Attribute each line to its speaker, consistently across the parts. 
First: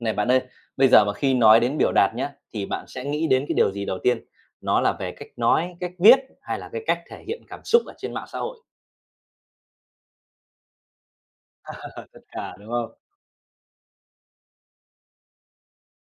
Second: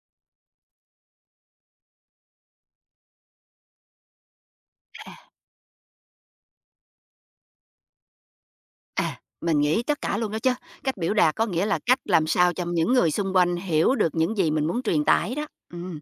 Speaker 1: Này bạn ơi, bây giờ mà khi nói đến biểu đạt nhá, thì bạn sẽ nghĩ đến cái điều gì đầu tiên? Nó là
Speaker 2: À,
Speaker 1: về cách nói, cách viết hay là cái cách thể hiện cảm xúc ở trên mạng xã hội?
Speaker 2: mình nghĩ tất cả luôn đó chứ. Cách biểu đạt có nghĩa là cách
Speaker 1: Và tất
Speaker 2: làm sao
Speaker 1: cả,
Speaker 2: cho
Speaker 1: đúng
Speaker 2: những
Speaker 1: không?
Speaker 2: người xung quanh hiểu được những gì mình muốn truyền tải đó. Ừm.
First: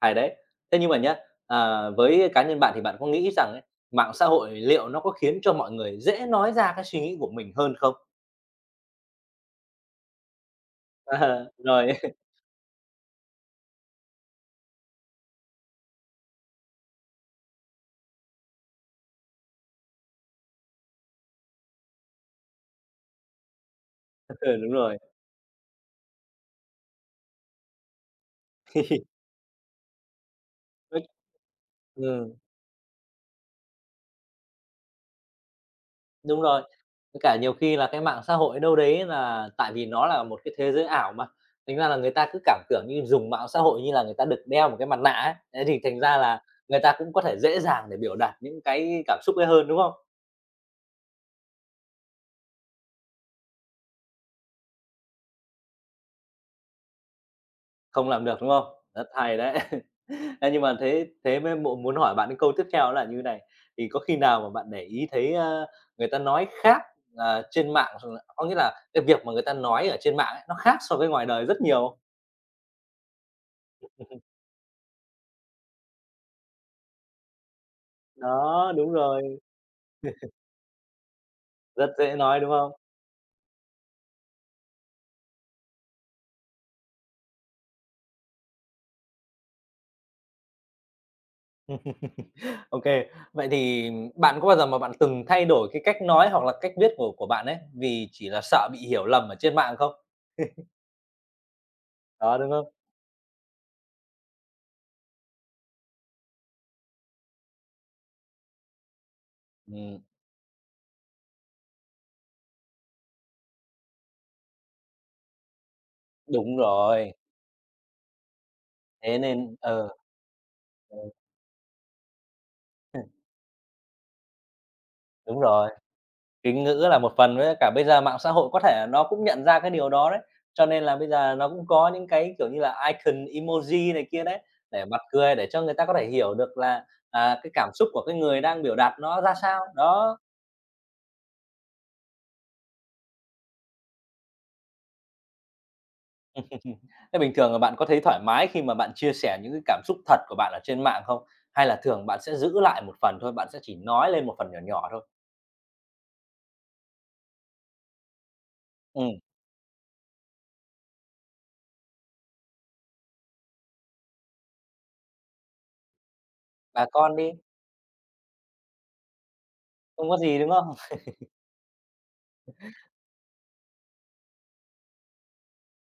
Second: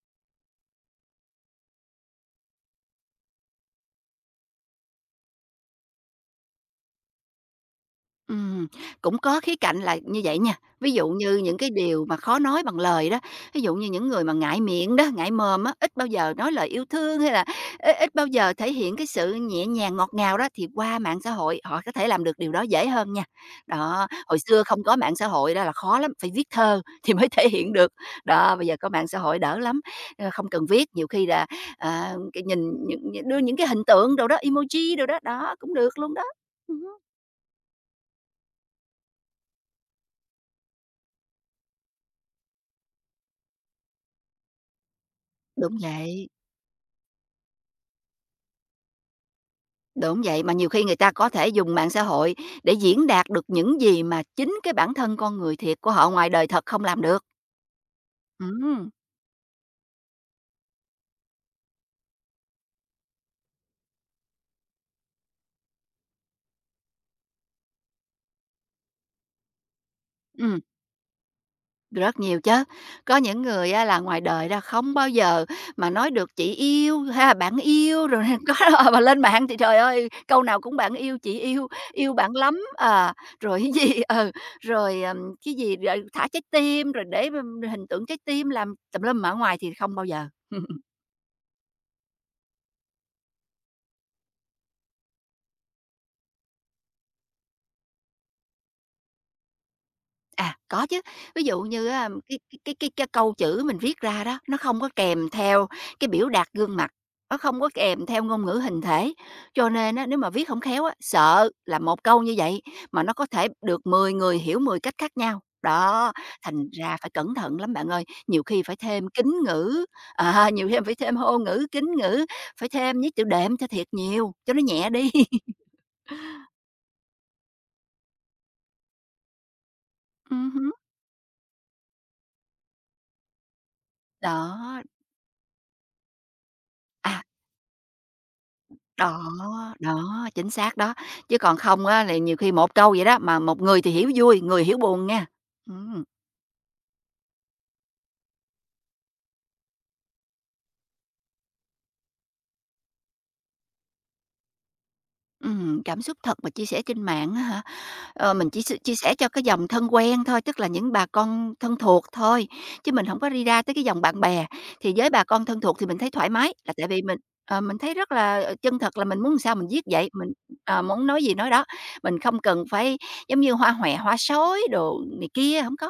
Speaker 1: Hay đấy. Thế nhưng mà nhá, với cá nhân bạn thì bạn có nghĩ rằng ấy, mạng xã hội liệu nó có khiến cho mọi người dễ nói ra cái suy nghĩ của mình hơn không?
Speaker 2: Ừm, Cũng có khía cạnh là như vậy nha. Ví dụ như những cái
Speaker 1: rồi,
Speaker 2: điều mà khó nói bằng lời đó, ví dụ như những người mà ngại miệng đó, ngại mồm á, ít bao giờ nói lời yêu thương hay là ít bao giờ thể hiện cái sự nhẹ nhàng, ngọt ngào đó, thì qua mạng xã hội họ có thể làm được điều đó dễ hơn nha. Đó, hồi
Speaker 1: ừ,
Speaker 2: xưa
Speaker 1: đúng
Speaker 2: không có
Speaker 1: rồi.
Speaker 2: mạng xã hội đó là khó lắm, phải viết thơ thì mới thể hiện được. Đó, bây giờ có mạng xã hội đỡ lắm, không cần viết, nhiều khi là,
Speaker 1: Ừ,
Speaker 2: cái nhìn những đưa những cái hình tượng đồ đó, emoji đồ đó, đó, cũng được luôn đó.
Speaker 1: đúng rồi.
Speaker 2: Ừm,
Speaker 1: Với cả nhiều khi là cái mạng xã hội đâu đấy là tại vì nó là một cái thế giới ảo mà, thành ra là người ta cứ cảm tưởng như dùng mạng xã hội như là người ta được đeo một cái mặt nạ ấy, thế
Speaker 2: đúng
Speaker 1: thì thành ra
Speaker 2: vậy.
Speaker 1: là người ta cũng có thể dễ dàng để biểu đạt những cái cảm xúc ấy hơn, đúng không?
Speaker 2: Đúng vậy, mà nhiều khi người ta có thể dùng mạng xã hội để diễn đạt được những gì mà chính cái bản thân con người thiệt của họ ngoài đời thật không làm được.
Speaker 1: Không làm được, đúng không?
Speaker 2: Ừm,
Speaker 1: Rất hay đấy. Ê, nhưng mà thế thế mới mộ muốn hỏi bạn cái câu tiếp theo là như này, thì có khi nào mà bạn để ý thấy, người ta nói khác, trên mạng có nghĩa là cái việc mà người ta nói ở trên mạng ấy, nó
Speaker 2: ừm,
Speaker 1: khác so với ngoài đời rất nhiều không?
Speaker 2: Rất nhiều chứ. Có những người á là ngoài đời ra không bao giờ mà nói được "chị yêu" ha, "bạn yêu" rồi
Speaker 1: Đó, đúng
Speaker 2: mà lên
Speaker 1: rồi,
Speaker 2: mạng thì trời ơi, câu nào cũng "bạn yêu", "chị yêu",
Speaker 1: rất
Speaker 2: "yêu
Speaker 1: dễ
Speaker 2: bạn
Speaker 1: nói, đúng
Speaker 2: lắm",
Speaker 1: không?
Speaker 2: rồi cái gì rồi, cái gì, rồi thả trái tim, rồi để, hình tượng trái tim làm tùm lum, mà ở ngoài thì không bao giờ.
Speaker 1: OK. Vậy thì bạn có bao giờ mà bạn từng thay đổi cái cách nói hoặc là cách viết của bạn ấy, vì chỉ là sợ bị hiểu lầm ở trên mạng không?
Speaker 2: À, có chứ. Ví dụ như á cái
Speaker 1: Đó, đúng
Speaker 2: cái
Speaker 1: không?
Speaker 2: cái cái cái câu chữ mình viết ra đó, nó không có kèm theo cái biểu đạt gương mặt, nó không có kèm theo ngôn ngữ hình thể, cho nên
Speaker 1: Ừm,
Speaker 2: á, nếu mà viết không khéo á, sợ là một câu như vậy mà nó có thể được 10 người hiểu 10 cách khác nhau. Đó,
Speaker 1: đúng
Speaker 2: thành ra phải
Speaker 1: rồi,
Speaker 2: cẩn thận lắm bạn ơi, nhiều khi phải thêm
Speaker 1: thế
Speaker 2: kính
Speaker 1: nên
Speaker 2: ngữ,
Speaker 1: ờ.
Speaker 2: nhiều khi phải
Speaker 1: Ừ,
Speaker 2: thêm hô ngữ, kính ngữ, phải thêm với chữ đệm cho thiệt nhiều, cho nó nhẹ đi.
Speaker 1: đúng rồi, kính ngữ là một phần với cả bây giờ mạng xã hội có thể là nó cũng nhận ra cái điều đó đấy, cho
Speaker 2: Hứm,
Speaker 1: nên là bây giờ nó cũng có những cái, kiểu như là, icon emoji này kia đấy,
Speaker 2: đó.
Speaker 1: để mặt cười để cho người ta có thể hiểu được là,
Speaker 2: À,
Speaker 1: cái cảm xúc của cái người đang biểu đạt nó
Speaker 2: đó,
Speaker 1: ra sao. Đó.
Speaker 2: đó, chính xác đó, chứ còn không á là nhiều khi một câu vậy đó, mà một người thì hiểu vui, người hiểu buồn nha. Ừm,
Speaker 1: Ừm. Thế bình thường là bạn có thấy thoải mái khi mà bạn chia sẻ những cái cảm xúc thật của bạn ở trên mạng không? Hay là thường bạn sẽ giữ lại một phần thôi, bạn sẽ chỉ nói lên một phần nhỏ nhỏ thôi?
Speaker 2: Cảm xúc thật mà chia sẻ trên mạng á hả? Ờ, mình chỉ chia sẻ
Speaker 1: Ừm,
Speaker 2: cho cái dòng thân quen thôi, tức là những bà con thân thuộc thôi, chứ mình không có đi ra tới cái dòng bạn bè. Thì với bà con thân thuộc thì mình thấy thoải mái, là tại
Speaker 1: bà
Speaker 2: vì
Speaker 1: con đi,
Speaker 2: mình thấy rất là, chân thật là mình muốn làm sao mình viết
Speaker 1: không
Speaker 2: vậy,
Speaker 1: có
Speaker 2: mình,
Speaker 1: gì, đúng không?
Speaker 2: muốn nói gì nói đó, mình không cần phải giống như hoa hòe, hoa sói đồ này kia, không có.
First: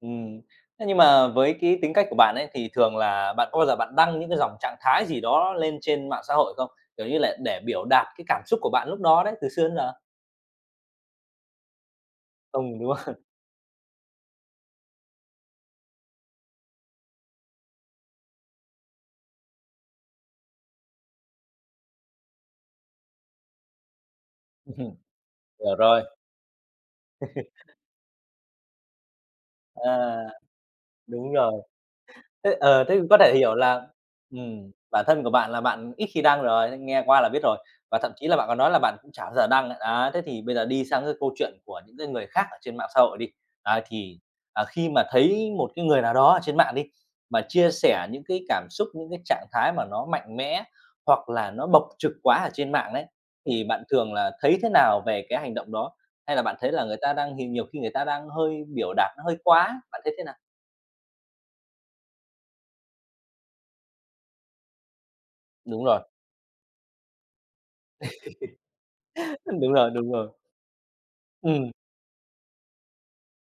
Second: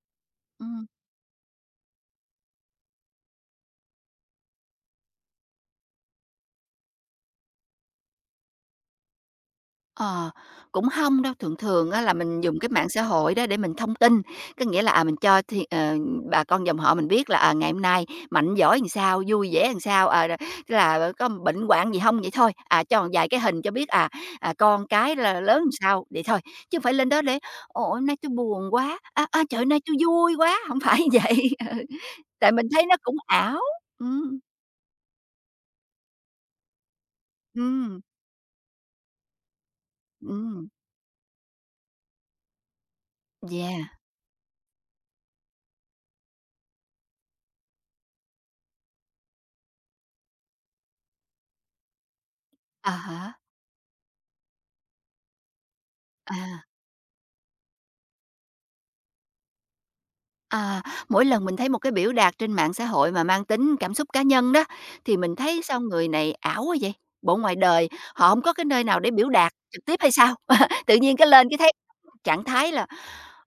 Speaker 1: Ừm.
Speaker 2: Ừm.
Speaker 1: Thế nhưng mà với cái tính cách của bạn ấy, thì thường là bạn có bao giờ bạn đăng những cái dòng trạng thái gì đó lên trên mạng xã hội không? Kiểu như là để biểu đạt cái cảm xúc của bạn lúc đó đấy, từ xưa đến giờ?
Speaker 2: Ờ, cũng không đâu, thường thường á là mình dùng cái
Speaker 1: Không,
Speaker 2: mạng
Speaker 1: đúng
Speaker 2: xã
Speaker 1: không?
Speaker 2: hội đó để mình thông tin, có nghĩa là, mình cho thì bà con dòng họ mình biết là, ngày hôm nay mạnh giỏi làm sao, vui vẻ làm sao, rồi tức là có bệnh hoạn gì không vậy thôi, cho một vài cái hình cho biết, con cái là lớn làm
Speaker 1: Hiểu rồi.
Speaker 2: sao vậy thôi, chứ không phải lên đó để "Ồ, hôm nay tôi buồn quá", "A, a, trời, hôm nay tôi
Speaker 1: À,
Speaker 2: vui quá", không phải
Speaker 1: đúng
Speaker 2: vậy.
Speaker 1: rồi.
Speaker 2: Ừ, tại
Speaker 1: Thế
Speaker 2: mình
Speaker 1: ờ,
Speaker 2: thấy nó
Speaker 1: thế
Speaker 2: cũng
Speaker 1: có thể hiểu
Speaker 2: ảo.
Speaker 1: là
Speaker 2: Ừm,
Speaker 1: bản thân của bạn là bạn ít khi đăng rồi, nên nghe qua là biết rồi. Và
Speaker 2: ừm,
Speaker 1: thậm chí là bạn còn nói là bạn cũng chả bao giờ đăng, ấy. Á, thế thì bây giờ
Speaker 2: ừm,
Speaker 1: đi sang cái câu chuyện của những cái người khác ở trên mạng xã hội đi. Đấy,
Speaker 2: yeah,
Speaker 1: thì, khi mà thấy một cái người nào đó ở trên mạng đi, mà chia sẻ những cái cảm xúc, những cái trạng thái mà nó mạnh mẽ, hoặc là nó bộc trực quá ở trên
Speaker 2: à
Speaker 1: mạng đấy,
Speaker 2: há,
Speaker 1: thì bạn thường là thấy thế nào về cái hành động đó? Hay là bạn
Speaker 2: à.
Speaker 1: thấy là người ta đang thì nhiều khi người ta đang hơi biểu đạt nó hơi quá, bạn thấy thế nào?
Speaker 2: À, mỗi lần mình thấy một cái biểu đạt trên mạng xã hội mà mang tính cảm xúc cá nhân đó, thì mình thấy sao
Speaker 1: Đúng rồi,
Speaker 2: người này ảo quá vậy? Bộ ngoài đời họ không có cái nơi nào để biểu đạt
Speaker 1: đúng
Speaker 2: trực
Speaker 1: rồi,
Speaker 2: tiếp hay
Speaker 1: đúng rồi.
Speaker 2: sao? Tự nhiên cái lên cái
Speaker 1: Ừm,
Speaker 2: thấy trạng thái là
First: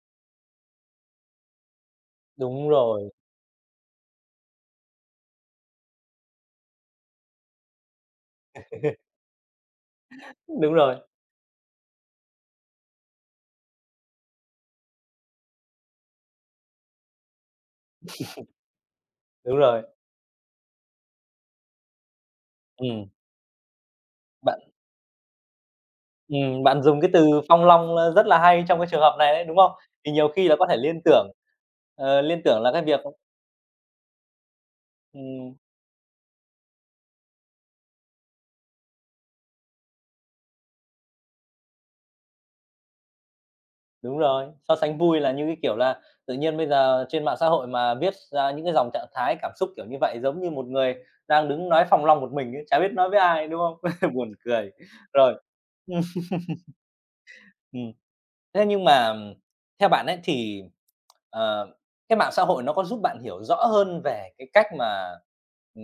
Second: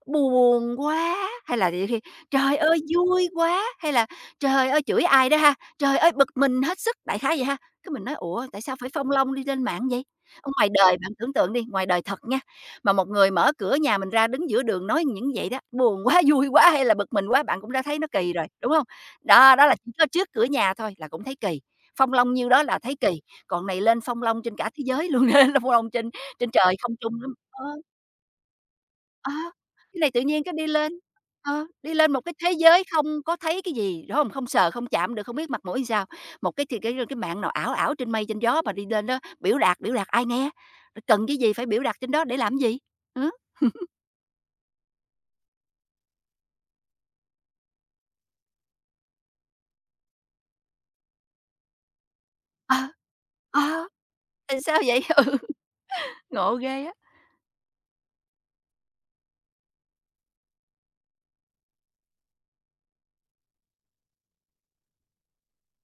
Speaker 2: "Buồn quá!" hay là nhiều khi "Trời
Speaker 1: đúng
Speaker 2: ơi,
Speaker 1: rồi,
Speaker 2: vui quá!" hay là "Trời ơi!" chửi ai đó ha, "Trời ơi, bực mình hết sức!" đại khái vậy ha. Cái mình nói: "Ủa, tại sao phải phong long đi lên mạng vậy?" Ở ngoài
Speaker 1: đúng
Speaker 2: đời
Speaker 1: rồi,
Speaker 2: bạn tưởng tượng đi, ngoài đời thật nha, mà một người mở cửa nhà mình ra đứng giữa đường nói những vậy đó, buồn quá, vui quá hay là bực mình quá bạn cũng đã thấy nó kỳ rồi, đúng không? Đó,
Speaker 1: đúng
Speaker 2: đó là
Speaker 1: rồi.
Speaker 2: chỉ có trước cửa nhà thôi là cũng thấy kỳ, phong long nhiêu đó là thấy
Speaker 1: Ừm,
Speaker 2: kỳ, còn này lên phong long trên
Speaker 1: bạn
Speaker 2: cả thế giới luôn, lên phong long trên trên trời
Speaker 1: bạn
Speaker 2: không
Speaker 1: dùng cái
Speaker 2: trung lắm.
Speaker 1: từ
Speaker 2: Ờ,
Speaker 1: phong long, rất là hay trong cái trường hợp
Speaker 2: ờ,
Speaker 1: này đấy, đúng không?
Speaker 2: cái này
Speaker 1: Thì
Speaker 2: tự
Speaker 1: nhiều
Speaker 2: nhiên
Speaker 1: khi
Speaker 2: cái
Speaker 1: là
Speaker 2: đi
Speaker 1: có thể
Speaker 2: lên,
Speaker 1: liên tưởng,
Speaker 2: ờ, đi lên một cái
Speaker 1: liên
Speaker 2: thế
Speaker 1: tưởng là cái
Speaker 2: giới
Speaker 1: việc
Speaker 2: không có thấy cái gì, đúng không? Không sờ, không chạm được, không biết
Speaker 1: ừm,
Speaker 2: mặt mũi làm sao, một cái thì cái mạng nào ảo ảo trên mây trên gió mà đi lên đó biểu đạt ai nghe? Cần cái gì phải biểu đạt trên đó để làm gì? Hử?
Speaker 1: đúng rồi, so sánh vui là như cái kiểu là tự nhiên bây giờ trên mạng xã hội mà viết ra những cái dòng trạng thái cảm xúc kiểu như vậy, giống như một người đang đứng nói phong long một mình ấy,
Speaker 2: Ờ,
Speaker 1: chả biết nói với ai, đúng
Speaker 2: ờ,
Speaker 1: không? Buồn cười.
Speaker 2: Sao vậy? Ừ,
Speaker 1: Rồi. Ừm,
Speaker 2: ngộ ghê á.
Speaker 1: ừm. Thế nhưng mà theo bạn ấy thì, ờ, cái mạng xã hội nó có giúp bạn hiểu rõ hơn về cái cách mà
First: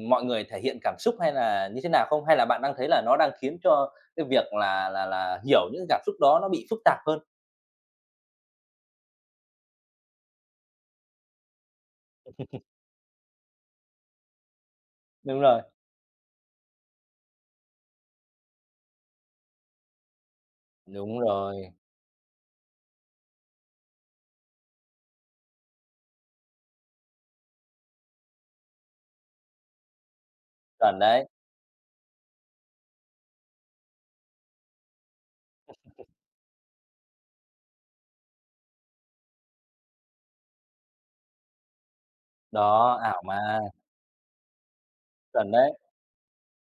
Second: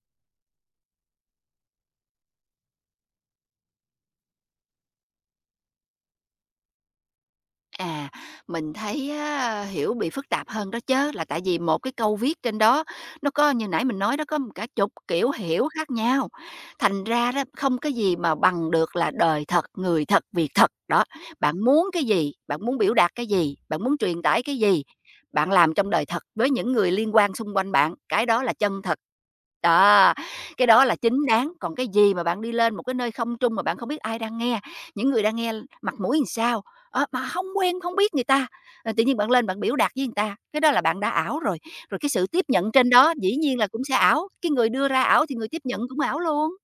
Speaker 1: mọi người thể hiện cảm xúc hay là như thế nào không? Hay là bạn đang thấy là nó đang khiến cho cái việc là hiểu những cảm xúc đó nó bị phức tạp hơn?
Speaker 2: À, mình thấy á, hiểu bị phức tạp hơn đó chứ là tại vì một cái câu viết trên đó nó có như nãy mình nói đó, có một cả chục kiểu
Speaker 1: Đúng rồi,
Speaker 2: hiểu khác nhau. Thành ra đó, không cái gì mà bằng được là đời thật, người thật, việc thật. Đó,
Speaker 1: đúng
Speaker 2: bạn
Speaker 1: rồi,
Speaker 2: muốn cái gì? Bạn muốn biểu đạt cái gì? Bạn muốn truyền tải cái gì? Bạn làm trong đời thật với những người liên quan xung quanh bạn, cái đó là chân thật. Đó, cái đó là
Speaker 1: chuẩn
Speaker 2: chính
Speaker 1: đấy,
Speaker 2: đáng, còn cái gì mà bạn đi lên một cái nơi không trung mà bạn không biết ai đang nghe, những người đang nghe mặt mũi làm sao? Ờ, mà không quen, không biết người ta, tự nhiên bạn lên bạn biểu đạt với người ta, cái đó là bạn đã ảo rồi. Rồi cái sự tiếp nhận trên
Speaker 1: đó,
Speaker 2: đó
Speaker 1: ảo
Speaker 2: dĩ nhiên
Speaker 1: mà,
Speaker 2: là cũng sẽ ảo, cái người đưa ra ảo thì người
Speaker 1: chuẩn
Speaker 2: tiếp
Speaker 1: đấy.
Speaker 2: nhận cũng ảo luôn,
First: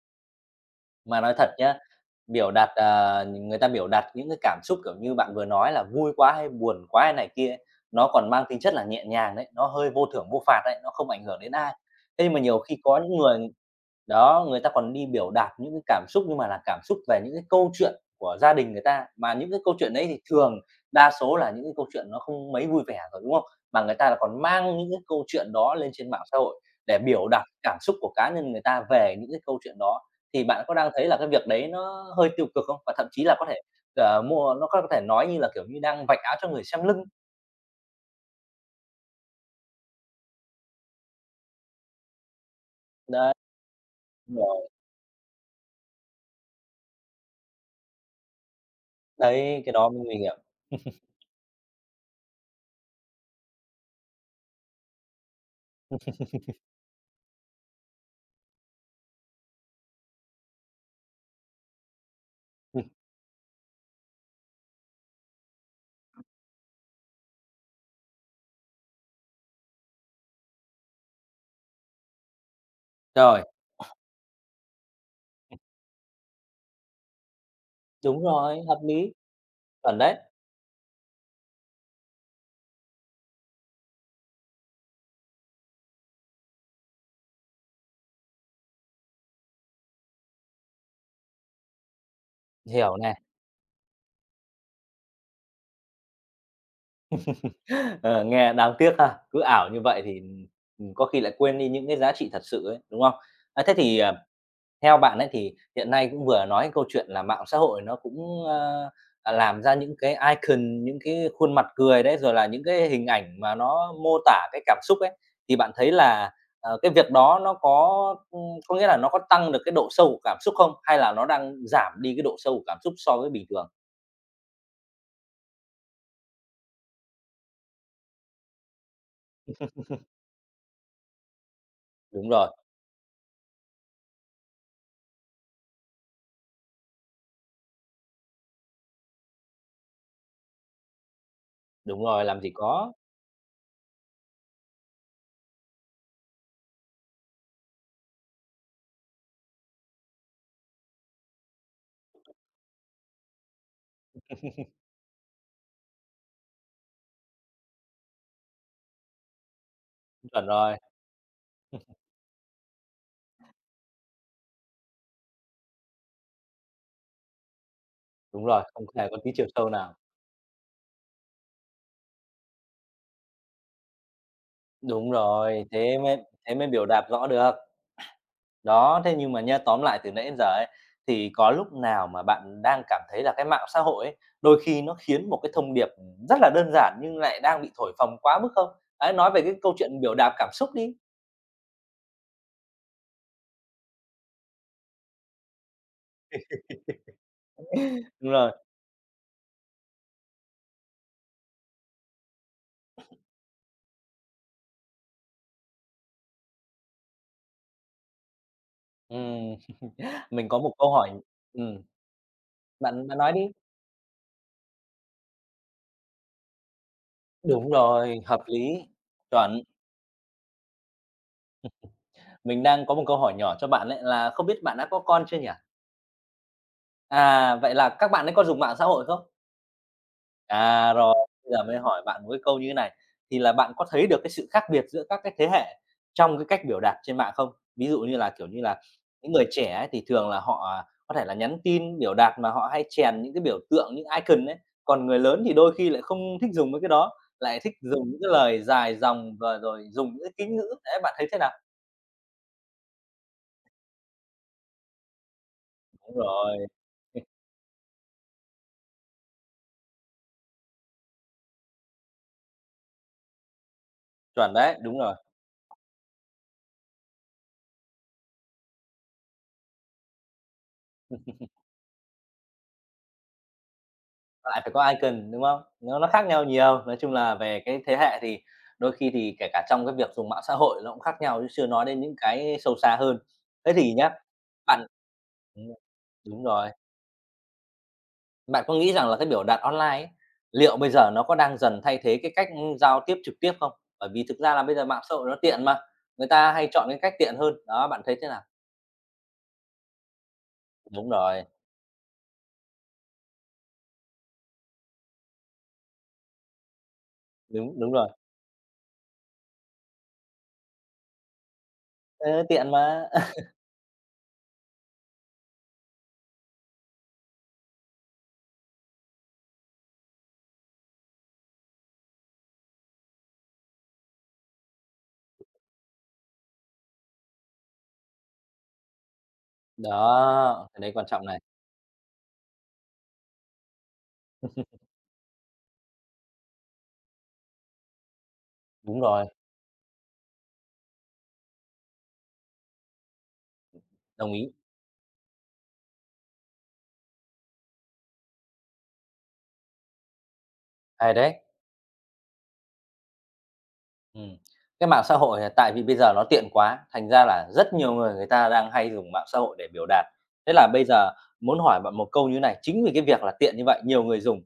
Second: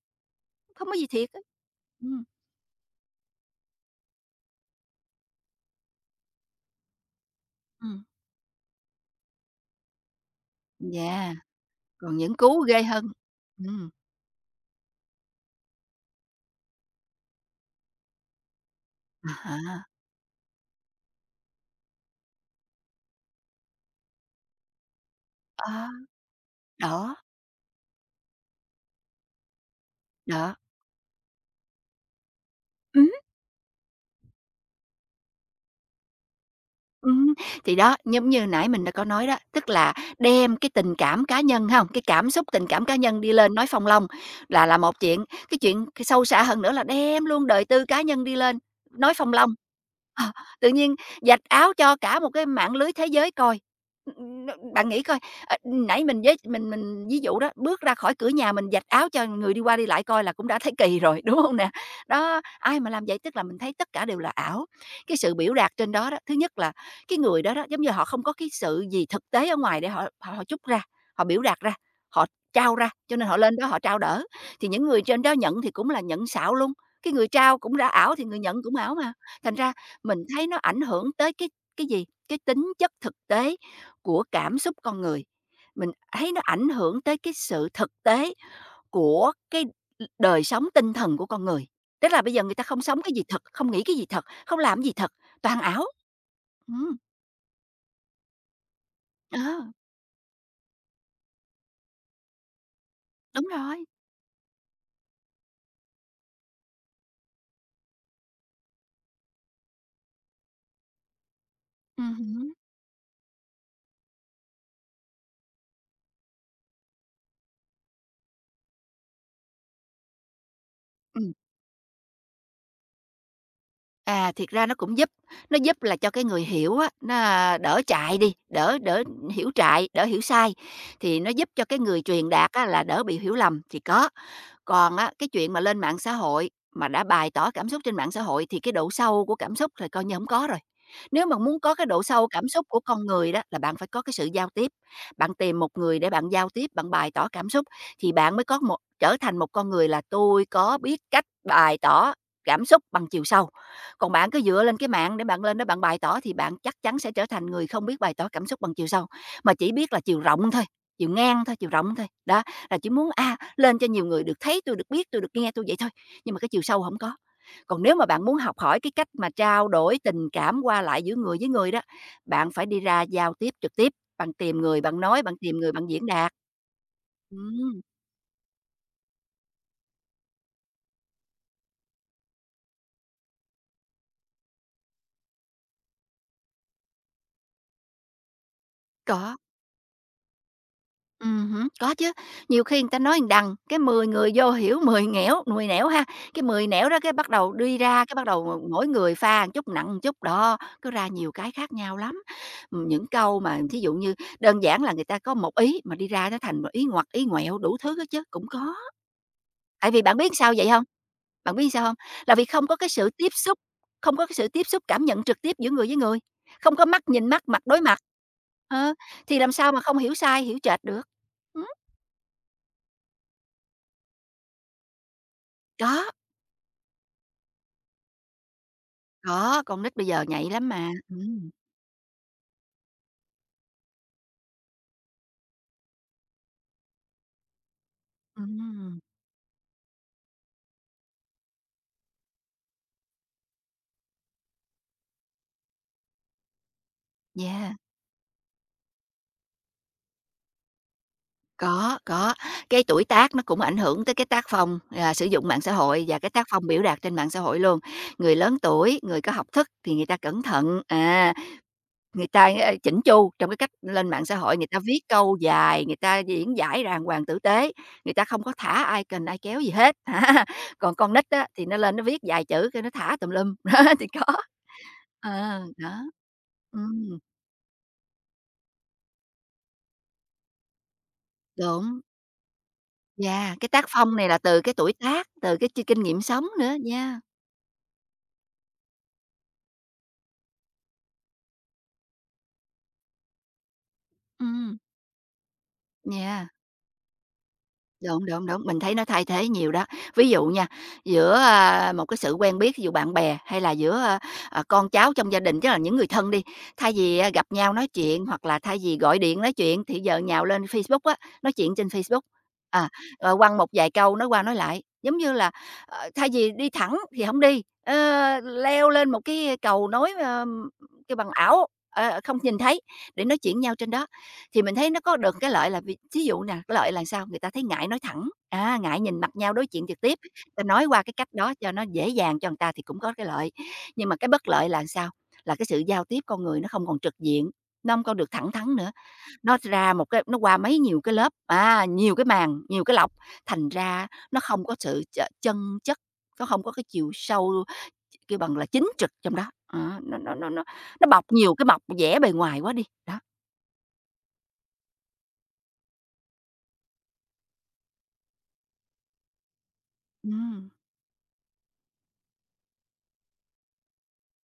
Speaker 2: không có gì
Speaker 1: Mà
Speaker 2: thiệt
Speaker 1: nói
Speaker 2: á.
Speaker 1: thật nhá,
Speaker 2: Ừm.
Speaker 1: biểu đạt, người ta biểu đạt những cái cảm xúc, kiểu như, bạn vừa nói là vui quá hay buồn quá hay này kia ấy,
Speaker 2: Ừm.
Speaker 1: nó còn mang tính chất là nhẹ nhàng đấy, nó hơi vô thưởng vô phạt đấy, nó không ảnh
Speaker 2: Yeah,
Speaker 1: hưởng đến ai.
Speaker 2: còn
Speaker 1: Thế nhưng
Speaker 2: những
Speaker 1: mà nhiều
Speaker 2: cú
Speaker 1: khi
Speaker 2: ghê
Speaker 1: có
Speaker 2: hơn.
Speaker 1: những người
Speaker 2: Ừm,
Speaker 1: đó, người ta còn đi biểu đạt những cái cảm xúc nhưng mà là cảm xúc về những cái câu chuyện của gia đình người ta,
Speaker 2: à
Speaker 1: mà những cái câu
Speaker 2: há,
Speaker 1: chuyện đấy thì thường đa số là những cái câu chuyện nó không mấy vui vẻ rồi, đúng không? Mà người ta là còn mang những cái câu chuyện đó
Speaker 2: ờ,
Speaker 1: lên trên mạng xã hội để
Speaker 2: đó,
Speaker 1: biểu đạt cảm xúc của cá nhân người ta về những cái câu chuyện đó. Thì
Speaker 2: đó,
Speaker 1: bạn có đang thấy là cái việc đấy nó hơi tiêu cực không? Và thậm
Speaker 2: ừm.
Speaker 1: chí là có thể, ờ, mua nó có thể nói như là, kiểu như, đang vạch áo cho người xem lưng.
Speaker 2: Ừm, thì đó, giống như nãy mình đã có nói đó, tức là đem cái tình cảm cá nhân không cái cảm xúc, tình cảm cá nhân đi
Speaker 1: Đấy,
Speaker 2: lên nói phong long là
Speaker 1: rồi,
Speaker 2: là một chuyện, cái chuyện sâu xa hơn nữa là đem luôn đời tư cá nhân đi lên, nói phong long.
Speaker 1: đấy, cái đó mới nguy
Speaker 2: Ờ,
Speaker 1: hiểm.
Speaker 2: tự nhiên vạch áo cho cả một cái mạng lưới thế giới coi. Ừm, Bạn nghĩ coi, nãy mình với mình ví dụ đó, bước ra khỏi cửa nhà mình vạch áo cho người đi qua đi lại coi là cũng đã thấy kỳ rồi, đúng không nè? Đó, ai
Speaker 1: Ừm,
Speaker 2: mà làm vậy tức là mình thấy tất cả đều là ảo. Cái sự biểu đạt trên đó đó, thứ nhất là cái người đó đó, giống như họ không có cái sự gì thực tế ở ngoài để họ họ họ trút ra, họ biểu đạt ra, họ trao ra, cho nên họ
Speaker 1: rồi,
Speaker 2: lên đó họ trao đỡ. Thì những người trên đó nhận thì cũng là nhận xạo luôn, cái người trao cũng đã ảo thì
Speaker 1: đúng
Speaker 2: người nhận
Speaker 1: rồi,
Speaker 2: cũng
Speaker 1: hợp
Speaker 2: ảo mà.
Speaker 1: lý,
Speaker 2: Thành ra
Speaker 1: chuẩn đấy,
Speaker 2: mình thấy nó ảnh hưởng tới cái gì? Cái tính chất thực tế của cảm xúc con người. Mình thấy nó ảnh hưởng tới cái sự thực tế của cái đời sống tinh thần của con người. Tức là bây giờ người ta không
Speaker 1: hiểu
Speaker 2: sống cái
Speaker 1: nè.
Speaker 2: gì thật, không nghĩ cái gì thật, không làm cái gì thật, toàn ảo. Ừm.
Speaker 1: Ờ, nghe đáng tiếc ha,
Speaker 2: Ờ,
Speaker 1: cứ ảo như vậy thì, có khi lại quên đi những cái giá trị thật sự ấy, đúng không?
Speaker 2: đúng
Speaker 1: A, thế
Speaker 2: rồi.
Speaker 1: thì, theo bạn ấy thì hiện nay cũng vừa nói câu chuyện là mạng xã hội nó cũng, làm ra những cái icon, những cái khuôn mặt cười đấy, rồi là
Speaker 2: Hứm.
Speaker 1: những cái hình ảnh mà nó mô tả cái cảm xúc ấy, thì bạn thấy là, cái việc đó nó có, có nghĩa là nó có tăng được cái độ sâu của cảm xúc không? Hay là nó
Speaker 2: Ừm.
Speaker 1: đang giảm đi cái độ sâu của cảm xúc so với bình thường?
Speaker 2: À, thiệt ra nó cũng giúp, nó giúp là cho cái người hiểu á, nó, đỡ chạy đi, đỡ đỡ hiểu trại, đỡ hiểu sai, thì nó giúp cho cái người truyền
Speaker 1: Đúng
Speaker 2: đạt
Speaker 1: rồi,
Speaker 2: á là đỡ bị hiểu lầm, thì có. Còn á, cái chuyện mà lên mạng xã hội, mà đã bày tỏ cảm xúc trên mạng xã hội thì cái độ sâu của cảm xúc thì coi như không có rồi. Nếu mà muốn có cái độ
Speaker 1: đúng rồi,
Speaker 2: sâu
Speaker 1: làm
Speaker 2: cảm
Speaker 1: gì
Speaker 2: xúc của
Speaker 1: có,
Speaker 2: con người đó là bạn phải có cái sự giao tiếp, bạn tìm một người để bạn giao tiếp, bạn bày tỏ cảm xúc thì bạn mới có một trở thành một con người là "Tôi có biết cách bày tỏ cảm xúc bằng chiều sâu." Còn bạn cứ dựa lên cái mạng để bạn lên đó bạn bày tỏ thì bạn chắc chắn sẽ trở thành người không biết bày tỏ cảm xúc bằng chiều sâu, mà chỉ biết là chiều
Speaker 1: chuẩn
Speaker 2: rộng thôi,
Speaker 1: rồi.
Speaker 2: chiều ngang thôi, chiều rộng thôi. Đó, là chỉ muốn, lên cho nhiều người được thấy, tôi được biết, tôi được nghe, tôi vậy thôi, nhưng mà cái chiều sâu không có. Còn nếu mà bạn muốn
Speaker 1: Đúng
Speaker 2: học
Speaker 1: rồi,
Speaker 2: hỏi
Speaker 1: không
Speaker 2: cái cách
Speaker 1: hề có
Speaker 2: mà
Speaker 1: tí chiều
Speaker 2: trao
Speaker 1: sâu nào.
Speaker 2: đổi tình cảm qua lại giữa người với người đó, bạn phải đi ra giao tiếp trực tiếp, bạn tìm người bạn
Speaker 1: Đúng
Speaker 2: nói, bạn tìm
Speaker 1: rồi,
Speaker 2: người bạn diễn đạt.
Speaker 1: thế mới biểu đạt rõ được.
Speaker 2: Ừm,
Speaker 1: Đó, thế nhưng mà nhá, tóm lại từ nãy đến giờ ấy, thì có lúc nào mà bạn đang cảm thấy là cái mạng xã hội ấy, đôi khi nó khiến một cái thông điệp, rất là đơn giản nhưng lại đang bị thổi phồng quá mức không? Ấy, nói
Speaker 2: có.
Speaker 1: về cái câu chuyện biểu đạt cảm xúc đi.
Speaker 2: Hứm, có chứ, nhiều khi người ta nói một đằng, cái 10 người vô hiểu 10 nghẻo 10 nẻo ha, cái 10 nẻo đó cái bắt đầu đi ra, cái bắt
Speaker 1: Đúng rồi,
Speaker 2: đầu mỗi người pha một chút nặng một chút, đó, cứ ra nhiều cái khác nhau lắm. Những câu mà thí dụ như đơn giản là người ta có một ý mà đi ra nó thành một ý ngoặt, ý ngoẹo đủ thứ hết chớ, cũng có.
Speaker 1: ừm,
Speaker 2: Tại vì bạn biết
Speaker 1: mình
Speaker 2: sao
Speaker 1: có
Speaker 2: vậy
Speaker 1: một
Speaker 2: hông?
Speaker 1: câu hỏi
Speaker 2: Bạn biết sao
Speaker 1: ừm,
Speaker 2: hông? Là vì không có cái
Speaker 1: bạn
Speaker 2: sự
Speaker 1: bạn
Speaker 2: tiếp
Speaker 1: nói đi.
Speaker 2: xúc, không có cái sự tiếp xúc cảm nhận trực tiếp giữa người với người, không có mắt nhìn mắt, mặt
Speaker 1: Đúng
Speaker 2: đối mặt.
Speaker 1: rồi, hợp lý,
Speaker 2: Ờ, thì làm
Speaker 1: chuẩn.
Speaker 2: sao mà không hiểu sai, hiểu chệch được. Ừm,
Speaker 1: Mình đang có một câu hỏi nhỏ cho bạn ấy, là không biết bạn đã có con chưa nhỉ?
Speaker 2: đó.
Speaker 1: À, vậy là các bạn ấy có dùng mạng xã hội không?
Speaker 2: Có, con nít bây giờ nhạy lắm mà.
Speaker 1: À, rồi, bây giờ mới hỏi bạn một cái câu như thế này, thì là bạn có thấy được cái sự khác biệt giữa các cái thế hệ trong cái cách biểu đạt trên mạng không? Ví dụ như là, kiểu như là,
Speaker 2: Ừm,
Speaker 1: những người trẻ ấy thì thường là họ, có thể là nhắn tin biểu đạt mà họ hay chèn những cái biểu tượng, những icon ấy, còn người lớn thì đôi khi lại không thích dùng mấy cái đó, lại thích
Speaker 2: yeah,
Speaker 1: dùng những cái lời dài dòng và rồi dùng những cái kính ngữ, đấy, bạn thấy thế nào?
Speaker 2: có, có. Cái tuổi tác nó cũng ảnh hưởng tới cái tác phong, sử dụng mạng xã hội
Speaker 1: Đúng
Speaker 2: và cái tác
Speaker 1: rồi,
Speaker 2: phong biểu đạt trên mạng xã hội luôn. Người lớn tuổi, người có học thức thì người ta cẩn thận, người ta, chỉn chu trong cái cách lên mạng xã
Speaker 1: chuẩn
Speaker 2: hội, người
Speaker 1: đấy,
Speaker 2: ta
Speaker 1: đúng
Speaker 2: viết
Speaker 1: rồi.
Speaker 2: câu dài, người ta diễn giải đàng hoàng tử tế, người ta không có thả ai cần ai kéo gì hết, á. Còn con nít á, thì nó lên nó viết vài chữ cái nó thả tùm lum, đó, thì có.
Speaker 1: Lại phải có icon, đúng
Speaker 2: Ờ,
Speaker 1: không? Nó
Speaker 2: đó,
Speaker 1: nó khác nhau nhiều, nói chung
Speaker 2: ừm,
Speaker 1: là về cái thế hệ thì đôi khi thì kể cả trong cái việc dùng mạng xã hội nó cũng khác nhau chứ chưa nói
Speaker 2: đúng.
Speaker 1: đến những cái sâu xa hơn.
Speaker 2: Yeah, cái
Speaker 1: Thế
Speaker 2: tác
Speaker 1: thì nhá,
Speaker 2: phong này là từ cái
Speaker 1: bạn
Speaker 2: tuổi tác, từ
Speaker 1: ừm,
Speaker 2: cái kinh nghiệm sống
Speaker 1: đúng rồi,
Speaker 2: nữa nha.
Speaker 1: bạn có nghĩ rằng là cái biểu đạt online ấy, liệu bây giờ nó có đang dần thay thế cái cách, giao tiếp trực tiếp không? Bởi vì thực ra là bây
Speaker 2: Ừm,
Speaker 1: giờ mạng xã hội nó tiện mà, người
Speaker 2: yeah.
Speaker 1: ta hay chọn cái cách tiện hơn, đó, bạn thấy
Speaker 2: Đúng,
Speaker 1: thế nào?
Speaker 2: đúng, đúng, mình thấy nó thay thế nhiều đó. Ví dụ nha,
Speaker 1: Đúng
Speaker 2: giữa,
Speaker 1: rồi,
Speaker 2: một cái sự quen biết, thí dụ bạn bè hay là giữa, con cháu trong gia đình, tức là những người thân đi, thay vì, gặp nhau
Speaker 1: đúng,
Speaker 2: nói
Speaker 1: đúng rồi,
Speaker 2: chuyện hoặc là thay vì gọi điện nói chuyện thì giờ nhào lên Facebook á, nói chuyện trên Facebook,
Speaker 1: ơ, tiện
Speaker 2: à,
Speaker 1: mà.
Speaker 2: rồi quăng một vài câu nói qua nói lại. Giống như là, thay vì đi thẳng thì không đi, leo lên một cái cầu nối, kêu bằng, ảo, không nhìn thấy để nói chuyện nhau trên đó. Thì mình thấy nó có được cái lợi là vì thí dụ nè, cái lợi là sao? Người ta thấy ngại nói thẳng, ngại nhìn mặt nhau đối chuyện trực tiếp, ta
Speaker 1: Đó, cái
Speaker 2: nói
Speaker 1: đấy
Speaker 2: qua
Speaker 1: quan
Speaker 2: cái
Speaker 1: trọng
Speaker 2: cách
Speaker 1: này.
Speaker 2: đó cho nó dễ dàng cho người ta thì cũng có cái lợi. Nhưng mà cái bất lợi là sao? Là cái sự giao tiếp con người nó không còn trực diện, nó không còn được thẳng thắn nữa,
Speaker 1: Đúng rồi,
Speaker 2: nó ra một cái nó qua mấy nhiều cái lớp, nhiều cái màng, nhiều cái lọc, thành ra
Speaker 1: đồng
Speaker 2: nó
Speaker 1: ý,
Speaker 2: không có sự chân chất, nó không có cái chiều sâu, kêu bằng là, chính trực trong đó, đó, nó
Speaker 1: hay
Speaker 2: bọc
Speaker 1: đấy.
Speaker 2: nhiều cái bọc vẻ bề ngoài quá đi, đó.
Speaker 1: Ừm. Cái mạng xã hội, tại vì bây giờ nó tiện quá, thành ra là rất nhiều người người ta đang hay dùng mạng xã hội để biểu đạt. Thế là
Speaker 2: Ừm.
Speaker 1: bây giờ muốn hỏi bạn một câu như này, chính vì cái việc là tiện như vậy, nhiều người dùng,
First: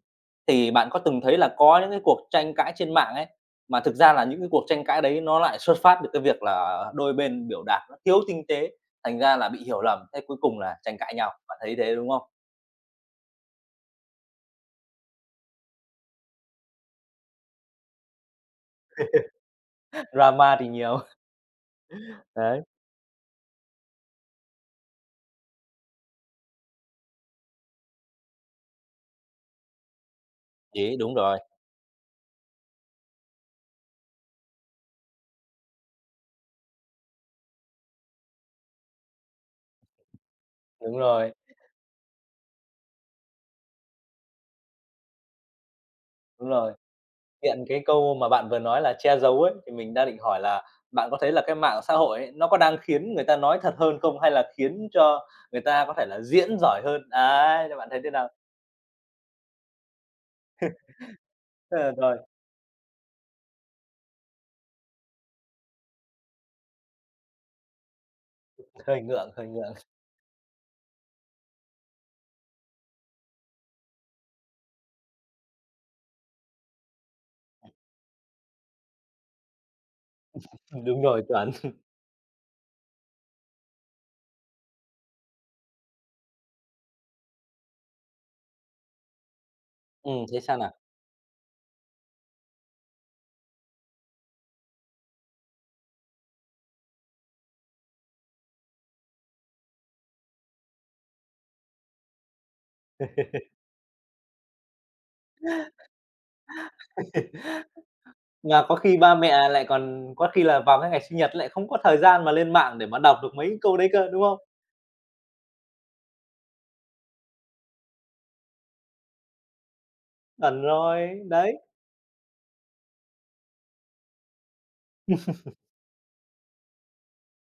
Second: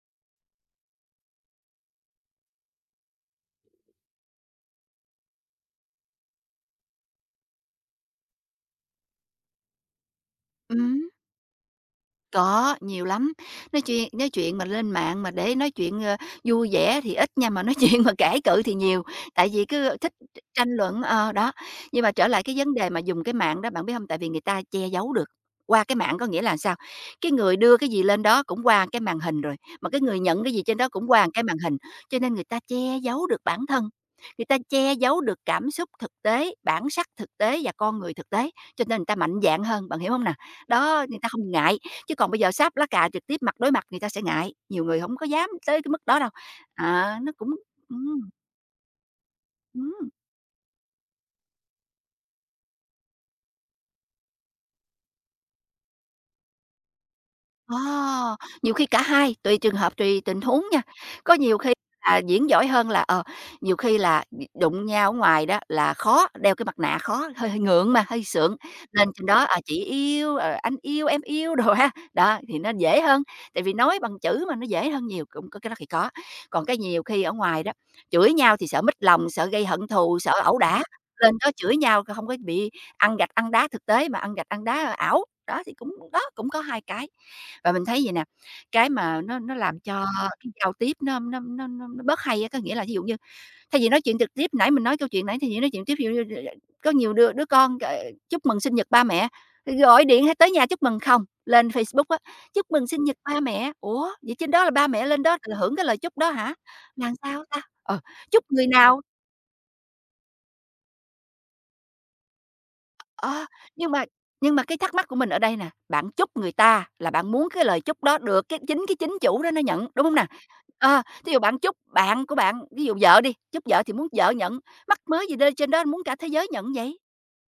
Speaker 1: thì bạn có từng thấy là có những cái cuộc tranh cãi trên mạng ấy, mà thực ra là những cái cuộc tranh cãi đấy nó lại xuất phát từ cái việc là đôi bên biểu đạt nó thiếu tinh tế, thành ra là bị hiểu lầm, thế cuối cùng là tranh
Speaker 2: Ừm.
Speaker 1: cãi nhau, bạn thấy thế, đúng không?
Speaker 2: Có, nhiều lắm. Nói chuyện mà lên mạng mà để nói chuyện, vui vẻ thì ít nha, mà nói chuyện mà cãi cự thì nhiều, tại vì cứ thích
Speaker 1: Drama thì
Speaker 2: tranh
Speaker 1: nhiều.
Speaker 2: luận đó. Nhưng mà trở lại cái
Speaker 1: Đấy.
Speaker 2: vấn đề mà dùng cái mạng đó, bạn biết không? Tại vì người ta che giấu được. Qua cái mạng có nghĩa là sao? Cái người đưa cái gì lên đó cũng qua cái màn hình rồi, mà cái người nhận cái gì trên đó
Speaker 1: Đấy,
Speaker 2: cũng
Speaker 1: đúng
Speaker 2: qua
Speaker 1: rồi.
Speaker 2: cái màn hình, cho nên người ta che giấu được bản thân, người ta che giấu được cảm xúc thực tế, bản sắc thực tế và con người thực tế, cho nên người ta mạnh dạn hơn, bạn hiểu không nào?
Speaker 1: Đúng
Speaker 2: Đó, người ta
Speaker 1: rồi,
Speaker 2: không ngại, chứ còn bây giờ sáp lá cà trực tiếp mặt đối mặt người ta sẽ ngại, nhiều người không có dám tới cái mức đó đâu.
Speaker 1: đúng rồi.
Speaker 2: À, nó cũng
Speaker 1: Hiện cái câu
Speaker 2: ừm,
Speaker 1: mà bạn vừa nói là che giấu ấy, thì mình đang
Speaker 2: ừm.
Speaker 1: định hỏi là bạn có thấy là cái mạng xã hội ấy, nó có đang khiến người ta nói thật hơn không? Hay là khiến cho người ta có thể là diễn giỏi hơn? Đấy, thì
Speaker 2: Ờ,
Speaker 1: bạn thấy thế nào?
Speaker 2: nhiều khi cả hai, tùy trường hợp, tùy tình huống nha. Có nhiều khi
Speaker 1: Ờ,
Speaker 2: là
Speaker 1: rồi,
Speaker 2: diễn giỏi hơn là, nhiều khi là đụng nhau ở ngoài đó là khó, đeo cái mặt nạ khó, hơi hơi ngượng mà, hơi sượng,
Speaker 1: hơi
Speaker 2: lên trên
Speaker 1: ngượng,
Speaker 2: đó,
Speaker 1: hơi ngượng.
Speaker 2: "Chị yêu", ờ, "Anh yêu", "Em yêu" đồ ha. Đó, thì nó dễ hơn, tại vì nói bằng chữ mà, nó dễ hơn nhiều, cũng có cái đó thì có. Còn cái nhiều khi ở ngoài đó, chửi nhau thì sợ mít lòng, sợ gây hận thù, sợ ẩu đả,
Speaker 1: Đúng rồi,
Speaker 2: lên đó
Speaker 1: chuẩn.
Speaker 2: chửi nhau không có bị ăn gạch ăn đá thực tế mà ăn gạch ăn đá ảo. Đó, thì cũng đó, cũng có hai cái. Và mình thấy vậy nè, cái mà nó làm cho
Speaker 1: Ừ, thế
Speaker 2: cái
Speaker 1: sao nào?
Speaker 2: giao tiếp nó bớt hay á, có nghĩa là thí dụ như thay vì nói chuyện trực tiếp, nãy mình nói câu chuyện nãy thay vì nói chuyện tiếp, ví dụ như có nhiều đứa đứa con, chúc mừng sinh nhật ba mẹ, thì gọi điện hay tới nhà chúc mừng, không, lên Facebook á, "Chúc mừng sinh nhật ba mẹ", ủa, vậy trên đó là ba mẹ lên đó là hưởng cái lời chúc đó hả? Là sao ta? Ờ, chúc
Speaker 1: Mà
Speaker 2: người
Speaker 1: có khi
Speaker 2: nào?
Speaker 1: ba mẹ lại còn có khi là vào cái ngày sinh nhật lại không có thời gian mà lên mạng để mà đọc được
Speaker 2: Ờ,
Speaker 1: mấy câu đấy
Speaker 2: nhưng mà
Speaker 1: cơ, đúng không?
Speaker 2: nhưng mà cái thắc mắc của mình ở đây nè, bạn chúc người ta là bạn muốn cái lời chúc đó được cái chính chủ đó nó nhận, đúng không nè?
Speaker 1: Chuẩn
Speaker 2: Ờ,
Speaker 1: rồi,
Speaker 2: thí dụ
Speaker 1: đấy.
Speaker 2: bạn chúc bạn của bạn, ví dụ vợ đi, chúc vợ thì muốn vợ nhận, mắc mớ gì lên trên đó muốn cả thế giới nhận vậy?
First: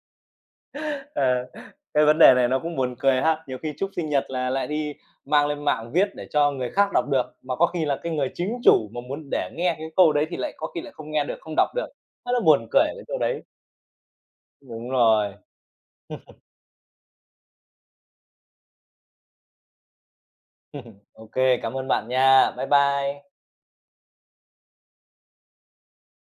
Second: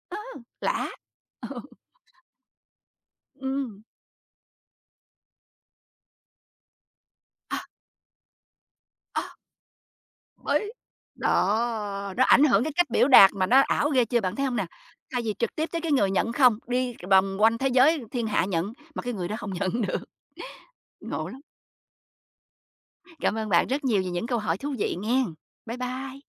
Speaker 2: Ơ, lạ!
Speaker 1: Ờ,
Speaker 2: Ừ,
Speaker 1: cái vấn đề này nó cũng buồn cười ha. Nhiều khi
Speaker 2: ừm,
Speaker 1: chúc sinh nhật là lại đi mang lên mạng viết để cho người khác đọc được, mà
Speaker 2: ờ,
Speaker 1: có khi là cái người chính chủ mà
Speaker 2: ờ,
Speaker 1: muốn để nghe cái câu đấy thì lại có
Speaker 2: bởi
Speaker 1: khi lại không nghe được, không đọc được.
Speaker 2: đó, nó
Speaker 1: Rất là
Speaker 2: ảnh hưởng
Speaker 1: buồn
Speaker 2: cái
Speaker 1: cười
Speaker 2: cách
Speaker 1: cái
Speaker 2: biểu
Speaker 1: chỗ
Speaker 2: đạt
Speaker 1: đấy.
Speaker 2: mà nó ảo ghê chưa, bạn thấy không nè?
Speaker 1: Đúng
Speaker 2: Thay vì
Speaker 1: rồi.
Speaker 2: trực tiếp tới cái người nhận không, đi vòng quanh thế giới, thiên hạ nhận, mà cái người đó không nhận được, ngộ
Speaker 1: ok
Speaker 2: lắm.
Speaker 1: cảm ơn bạn nha. Bye bye.
Speaker 2: Cảm ơn bạn rất nhiều vì những câu hỏi thú vị nghe. Bye bye.